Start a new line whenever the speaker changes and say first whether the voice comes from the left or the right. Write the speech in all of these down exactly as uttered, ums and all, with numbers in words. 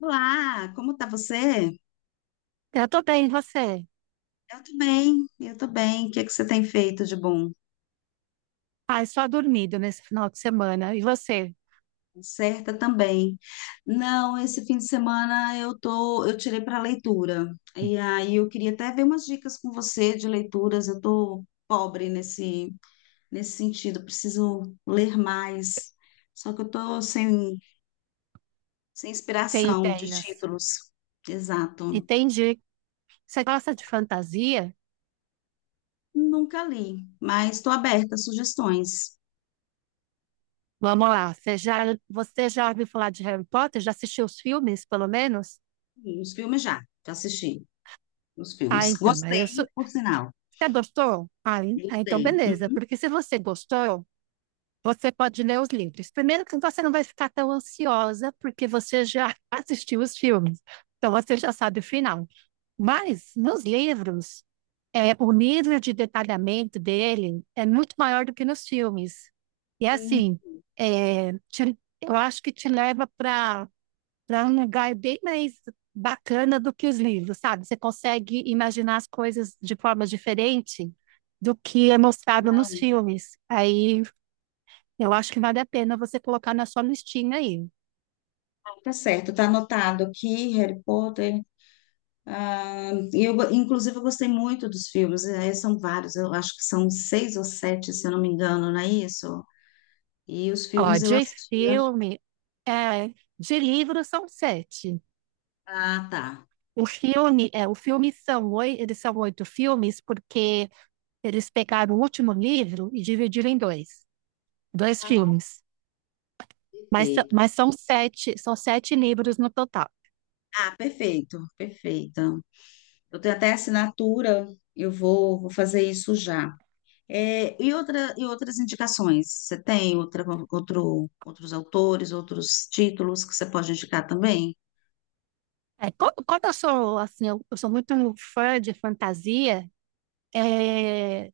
left: Olá, como tá você?
right: Eu tô bem, e você?
left: Eu tô bem, eu tô bem. O que é que você tem feito de bom?
right: Ah, só dormido nesse final de semana. E você?
left: Certa também. Não, esse fim de semana eu tô, eu tirei para leitura. E aí eu queria até ver umas dicas com você de leituras. Eu tô pobre nesse nesse sentido, preciso ler mais. Só que eu tô sem sem
right: Tem
left: inspiração de
right: ideias?
left: títulos. Exato.
right: Entendi. Você gosta de fantasia?
left: Nunca li, mas estou aberta a sugestões.
right: Vamos lá. Você já, você já ouviu falar de Harry Potter? Já assistiu os filmes, pelo menos?
left: Os filmes já, já assisti. Os
right: Ah,
left: filmes.
right: então, mas eu
left: Gostei,
right: sou.
left: por sinal.
right: Você gostou? Ah, en- ah, então
left: Gostei. Não,
right: beleza. Porque se você gostou, você pode ler os livros. Primeiro que você não vai ficar tão ansiosa, porque você já assistiu os filmes. Então você já sabe o final. Mas nos livros, é, o nível de detalhamento dele é muito maior do que nos filmes. E assim, é, te- eu acho que te leva para para um lugar bem mais bacana do que os livros, sabe? Você consegue imaginar as coisas de forma diferente do que é mostrado nos filmes. Aí, eu acho que vale a pena você colocar na sua listinha aí.
left: não, tá certo, tá anotado aqui, Harry Potter. Ah, e eu, go- inclusive, eu gostei muito dos filmes. Eh, são vários, eu acho que são seis ou sete, se eu não me engano, não é isso? E os
right: Ó,
left: filmes eu
right: de
left: assisti. eu acho-
right: filme, é, de livro são sete.
left: Ah, tá.
right: O filme, é, o filme são oito, eles são oito filmes porque eles pegaram o último livro e dividiram em dois, dois filmes. Mas, são-
left: Perfeito.
right: mas são sete, são sete livros no total.
left: Ah, perfeito, perfeito. Eu tenho até assinatura, eu vou, vou fazer isso já. É, e, outra, e outras indicações? Você tem outra, outro, outros autores, outros títulos que você pode indicar também?
right: É, co- quando eu sou assim, eu, eu sou muito fã de fantasia, é,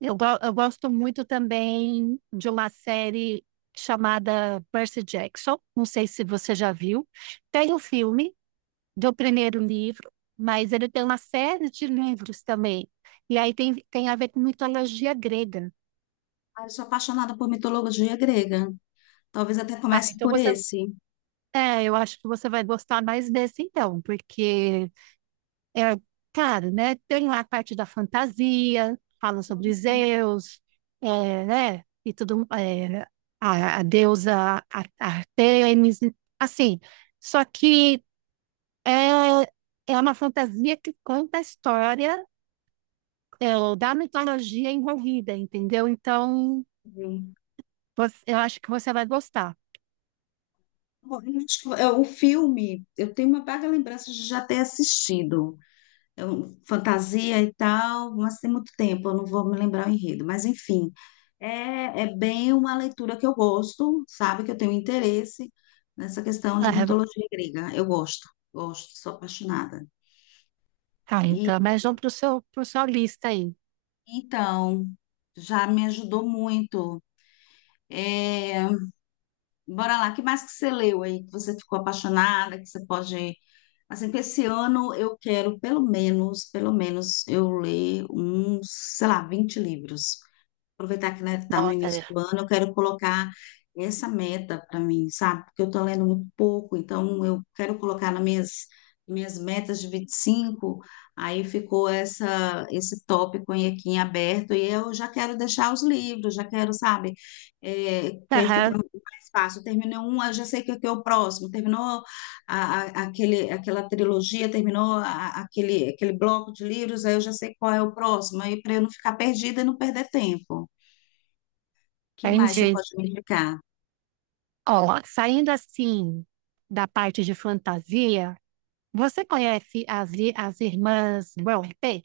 right: eu, go- eu gosto muito também de uma série chamada Percy Jackson. Não sei se você já viu. Tem o filme do primeiro livro, mas ele tem uma série de livros também. E aí tem, tem a ver com mitologia grega.
left: Ah, eu sou apaixonada por mitologia grega. Talvez até
right: Ah,
left: comece
right: então
left: por
right: você.
left: esse.
right: É, eu acho que você vai gostar mais desse então, porque é claro, né? Tem lá a parte da fantasia, fala sobre
left: Entendi.
right: Zeus, é, né? E tudo, é, a, a deusa a- Artemis, assim. Só que é, é uma fantasia que conta a história, é, ou da mitologia envolvida, entendeu? Então, você- eu acho que você vai gostar.
left: Bom, eu acho que, é, o filme, eu tenho uma vaga lembrança de já ter assistido. Eu- fantasia e tal, mas tem muito tempo, eu não vou me lembrar o enredo. Mas, enfim, é, é bem uma leitura que eu gosto, sabe? Que eu tenho interesse nessa questão de
right: Aham.
left: mitologia grega. Eu gosto, gosto, sou apaixonada.
right: Tá,
left: E,
right: então, mas vamos para o seu, pro sua lista aí.
left: então, já me ajudou muito. É, bora lá, que mais que você leu aí, que você ficou apaixonada, que você pode... Assim, que esse ano eu quero, pelo menos, pelo menos, eu ler uns, sei lá, vinte livros. Aproveitar que, né, tá no
right: Nossa,
left: início
right: né?
left: do ano, eu quero colocar essa meta para mim, sabe? Porque eu tô lendo muito pouco, então eu quero colocar nas minhas, minhas metas de vinte e cinco. Aí ficou essa, esse tópico aí aqui em aberto, e eu já quero deixar os livros, já quero, sabe? É, que aí fica
right: Aham,
left: mais fácil. Terminou um, eu já sei que aqui é o próximo. Terminou a, a- aquele, aquela trilogia, terminou a- aquele, aquele bloco de livros, aí eu já sei qual é o próximo, aí para eu não ficar perdida e não perder tempo. Que mais você
right: entendi.
left: pode me indicar?
right: Ó, saindo assim da parte de fantasia, você conhece as, i- as irmãs Brontë?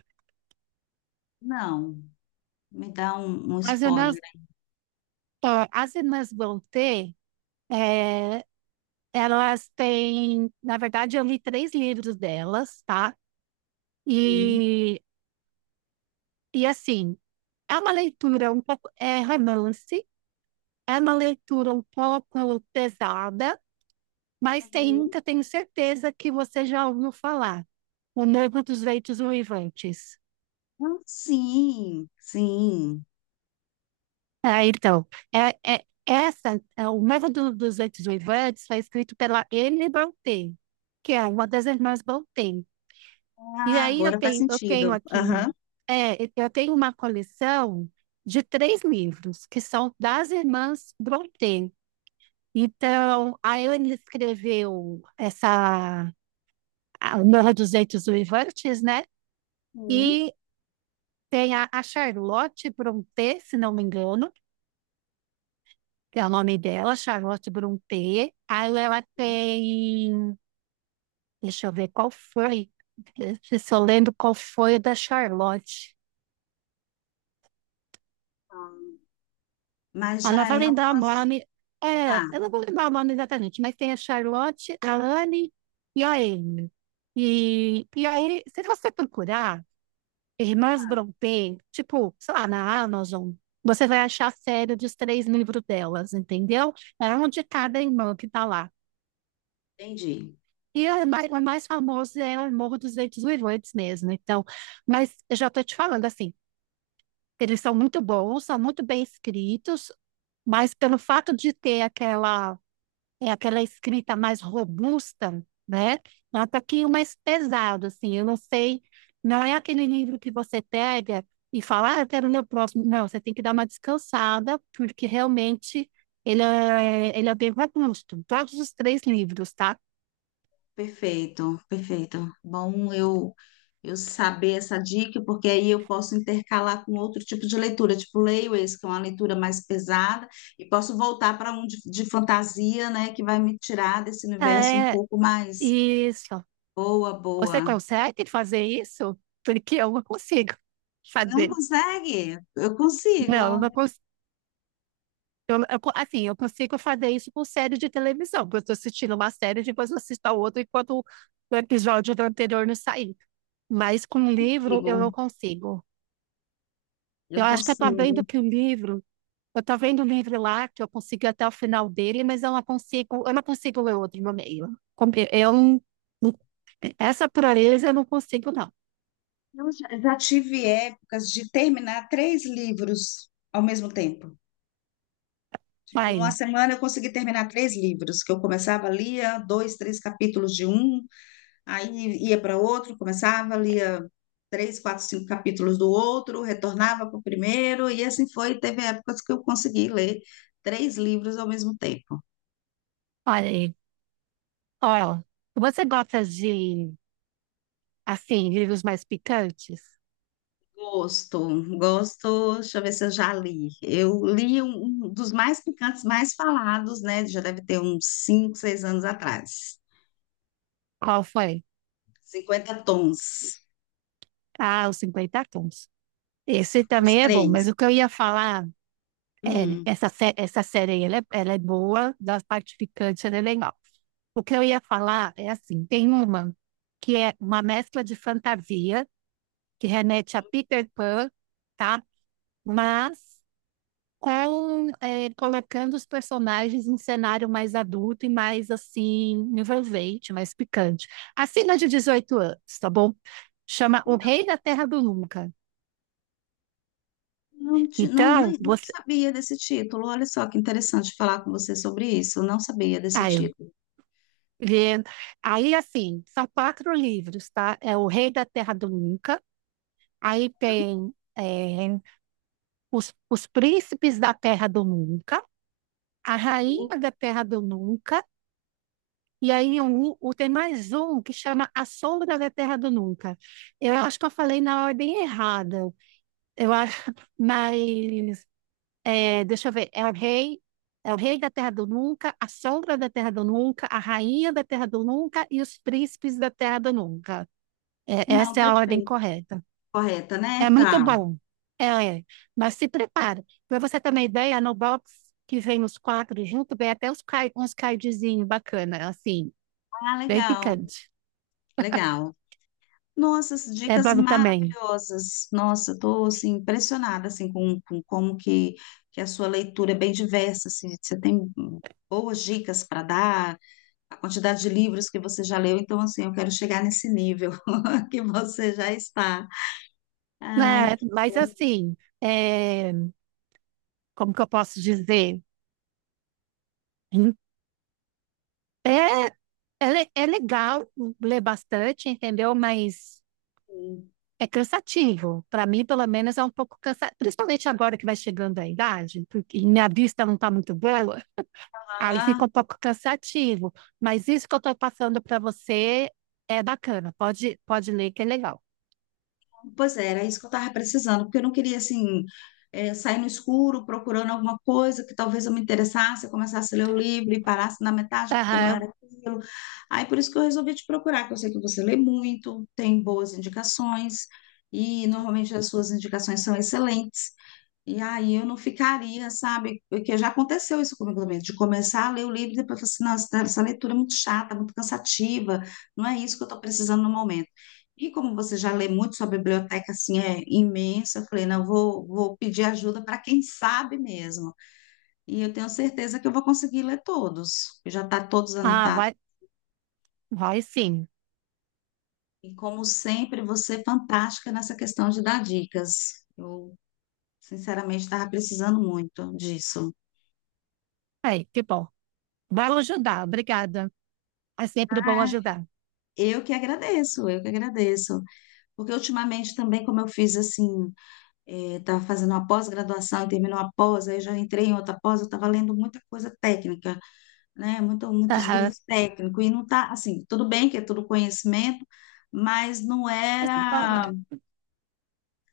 left: Não, me dá um, um
right: As
left: spoiler
right: irmãs,
left: aí.
right: ó, as irmãs Brontë, é, elas têm, na verdade, eu li três livros delas, tá? E, e assim, é uma leitura um pouco, é romance, é uma leitura um pouco pesada, mas
left: Uhum.
right: ainda tenho certeza que você já ouviu falar. O Novo dos Ventos Uivantes.
left: Ah, sim, sim.
right: Ah, então, é, é, essa, é, o Novo do- dos Ventos Uivantes foi escrito pela Emily Brontë, que é uma das irmãs Brontë. E
left: Ah,
right: aí eu
left: agora faz
right: tenho, eu tenho
left: sentido.
right: aqui, um-
left: Aham.
right: é, eu tenho uma coleção de três livros, que são das irmãs Brontë. Então, a Ellen escreveu essa a Morra dos Eitos Uivantes, né?
left: Sim.
right: E tem a, a Charlotte Brontë, se não me engano, que é o nome dela, Charlotte Brontë. Aí ela tem, deixa eu ver qual foi, se eu lembro qual foi da Charlotte.
left: Mas
right: Ah, não
left: já
right: vou
left: é
right: lembrar o
left: umas.
right: nome, é,
left: Tá,
right: eu não vou lembrar o nome exatamente, mas tem a Charlotte, a Anne e a Amy. E, e aí, se você procurar, Irmãs Brontë, tipo, sei lá, na Amazon, você vai achar a série dos três livros delas, entendeu? É um de cada irmã que tá lá.
left: entendi.
right: E a mais, a mais famosa é o Morro dos Ventos Uivantes mesmo, então. Mas eu já tô te falando assim, eles são muito bons, são muito bem escritos, mas pelo fato de ter aquela é aquela escrita mais robusta, né? Nota que o mais pesado, assim, eu não sei, não é aquele livro que você pega e fala, ah, eu quero ler o próximo. Não, você tem que dar uma descansada, porque realmente ele é, ele é bem robusto, todos os três livros, tá?
left: Perfeito, perfeito. Bom, eu eu saber essa dica, porque aí eu posso intercalar com outro tipo de leitura, tipo leio esse, que é uma leitura mais pesada, e posso voltar para um de, de fantasia, né, que vai me tirar desse universo um
right: É,
left: pouco mais.
right: isso.
left: Boa,
right: Você
left: boa.
right: consegue fazer isso? Porque eu não consigo
left: Não
right: fazer.
left: consegue? Eu consigo,
right: Não, eu não consigo. Eu, eu assim, eu consigo fazer isso com série de televisão, porque eu estou assistindo uma série, depois eu assisto a outra enquanto o episódio do anterior não sair. Mas com livro
left: consigo.
right: eu não consigo.
left: Eu
right: Eu acho que eu estou vendo
left: consigo.
right: que o livro, eu estou vendo o livro lá, que eu consigo ir até o final dele, mas eu não consigo, eu não consigo ler outro no meio. Com- Eu, não- não- Essa pureza eu não consigo, não.
left: Eu já já tive épocas de terminar três livros ao mesmo tempo. Tipo, uma
right: Vai,
left: semana eu consegui terminar três livros, que eu começava, lia dois, três capítulos de um, aí ia para outro, começava, lia três, quatro, cinco capítulos do outro, retornava para o primeiro, e assim foi. Teve épocas que eu consegui ler três livros ao mesmo tempo.
right: olha aí. Olha, você gosta de, assim, livros mais picantes?
left: Gosto, gosto, deixa eu ver se eu já li. Eu li um, um dos mais picantes, mais falados, né? Já deve ter uns cinco, seis anos atrás.
right: Qual foi?
left: Cinquenta tons,
right: Ah, os cinquenta tons. Esse
left: os
right: também é bom, mas o
left: três.
right: que eu ia falar é,
left: Hum.
right: essa, sé- essa série aí, ela é, ela é boa, da parte picante ela é legal. O que eu ia falar é assim, tem uma que é uma mescla de fantasia, que remete a Peter Pan, tá? Mas com, é, colocando os personagens em cenário mais adulto e mais, assim, envolvente, mais picante. Acima de dezoito anos, tá bom? Chama O Rei da Terra do Nunca.
left: Não, ti- não,
right: Então,
left: nem- não
right: você.
left: sabia desse título. Olha só que interessante falar com você sobre isso. Não sabia desse
right: Ah,
left: título.
right: e aí, assim, são quatro livros, tá? É O Rei da Terra do Nunca, aí tem é, os, os Príncipes da Terra do Nunca, A Rainha da Terra do Nunca, e aí um, um- tem mais um que chama A Sombra da Terra do Nunca. Eu acho que eu falei na ordem errada. Eu acho, mas é, deixa eu ver, é o Rei. É o Rei da Terra do Nunca, a Sombra da Terra do Nunca, a Rainha da Terra do Nunca e os Príncipes da Terra do Nunca. É,
left: Não,
right: essa é a ordem
left: perfeito.
right: correta.
left: Correta, né?
right: É muito
left: Tá.
right: bom. É, é. Mas se prepara. Para você ter uma ideia, no box que vem os quatro junto, vem até uns, card, uns cardzinhos bacana, assim,
left: Ah,
right: bem
left: legal,
right: picante.
left: legal. Nossa, as
right: É
left: dicas
right: bom também.
left: maravilhosas. Nossa, estou assim, impressionada assim, com, com como que, que a sua leitura é bem diversa. Assim, você tem hum, boas dicas para dar, a quantidade de livros que você já leu. Então, assim, eu quero chegar nesse nível que você já está. Ai,
right: É,
left: que
right: mas
left: bom.
right: assim, é, como que eu posso dizer? É, é, le- é legal ler bastante, entendeu? Mas é cansativo. Para mim, pelo menos, é um pouco cansativo. Principalmente agora que vai chegando a idade, porque minha vista não está muito boa. Aí
left: Ah,
right: fica um pouco cansativo, mas isso que eu estou passando para você é bacana. Pode, pode ler que é legal.
left: pois é, era isso que eu estava precisando, porque eu não queria, assim, eh, sair no escuro procurando alguma coisa que talvez eu me interessasse, eu começasse a ler o livro e parasse na metade, porque não era
right: Aham.
left: aquilo. Aí, por isso que eu resolvi te procurar, que eu sei que você lê muito, tem boas indicações, e normalmente as suas indicações são excelentes. E aí eu não ficaria, sabe? Porque já aconteceu isso comigo também, de começar a ler o livro e depois falar assim, nossa, essa essa leitura é muito chata, muito cansativa, não é isso que eu estou precisando no momento. E como você já lê muito, sua biblioteca assim é imensa, eu falei, não, eu vou, vou pedir ajuda para quem sabe mesmo. E eu tenho certeza que eu vou conseguir ler todos, já está todos
right: Ah,
left: anotados.
right: vai, vai sim.
left: E como sempre, você é fantástica nessa questão de dar dicas. Eu, sinceramente, estava precisando muito disso.
right: Aí, que bom. Vai ajudar, obrigada. É sempre bom ajudar.
left: Eu que agradeço, eu que agradeço. Porque ultimamente também, como eu fiz assim, estava fazendo uma pós-graduação e terminou a pós, aí já entrei em outra pós, eu estava lendo muita coisa técnica, né? Muito, muitos
right: Aham.
left: livros técnicos, e não tá assim, tudo bem que é tudo conhecimento, mas não era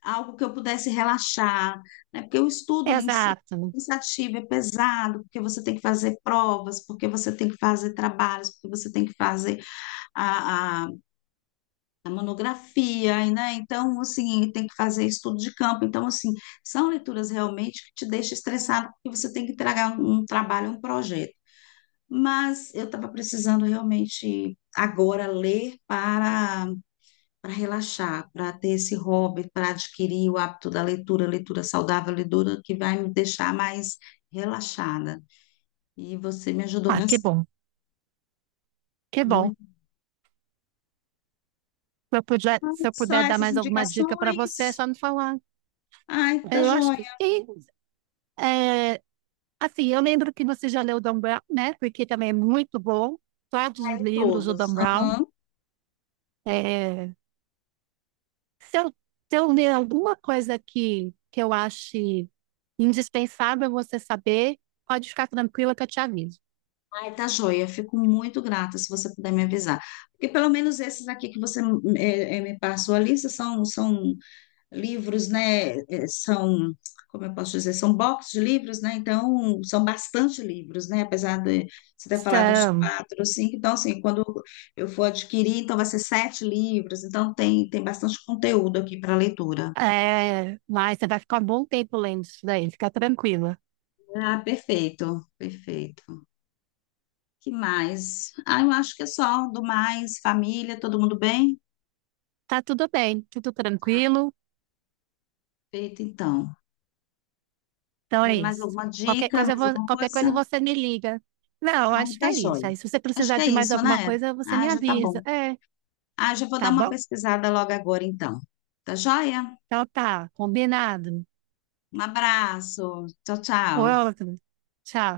left: algo que eu pudesse relaxar, né? Porque o estudo em si é
right: Exato.
left: cansativo, é pesado, porque você tem que fazer provas, porque você tem que fazer trabalhos, porque você tem que fazer a monografia, e, né? Então, assim, tem que fazer estudo de campo. Então, assim, são leituras realmente que te deixam estressado, porque você tem que entregar um, um trabalho, um projeto. Mas eu estava precisando realmente agora ler para, para relaxar, para ter esse hobby, para adquirir o hábito da leitura, leitura saudável, leitura que vai me deixar mais relaxada. E você me ajudou
right: Ah, que
left: bastante.
right: bom, que bom.
left: Muito.
right: Se eu puder, se eu
left: São
right: puder dar
left: essas
right: mais alguma dica para você, é
left: indicações.
right: só me falar.
left: Ai, tá
right: Eu acho que
left: joia.
right: sim. É, assim, eu lembro que você já leu o Dan Brown, né? Porque também é muito bom. Todos os
left: Leio
right: livros do
left: todos.
right: Dan Brown.
left: Aham.
right: É, Se eu, se eu ler alguma coisa que, que eu ache indispensável você saber, pode ficar tranquila que eu te aviso.
left: Ai, tá joia. Fico muito grata se você puder me avisar. Porque pelo menos esses aqui que você eh, eh, me passou a lista são, são livros, né? Eh, são, como eu posso dizer, são boxes de livros, né? Então, são bastante livros, né? Apesar de você ter falado uns
right: Então,
left: quatro, cinco. Então, assim, quando eu for adquirir, então vai ser sete livros. Então, tem, tem bastante conteúdo aqui para leitura.
right: é, mas você vai ficar um bom tempo lendo isso daí, fica tranquila.
left: Ah, perfeito, perfeito. Que mais? Ah, eu acho que é só do mais, família, todo mundo bem?
right: Tá tudo bem, tudo tranquilo.
left: Perfeito, então.
right: Então
left: Vê
right: é
left: mais
right: isso.
left: alguma
right: Qualquer
left: dica,
right: coisa, eu
left: mais
right: vou-
left: alguma
right: qualquer coisa
left: coisa?
right: você me liga. Não,
left: Ai,
right: acho que
left: tá
right: é isso.
left: joia.
right: Aí, se você
left: Acho
right: precisar
left: que é
right: de mais
left: isso,
right: alguma
left: né?
right: coisa, você me
left: Ah, já tá
right: avisa.
left: bom.
right: É,
left: Ah, já vou dar
right: tá
left: uma
right: bom?
left: pesquisada logo agora, então. Tá joia?
right: Então tá, combinado.
left: Um abraço. Tchau, tchau.
right: Outro. Tchau.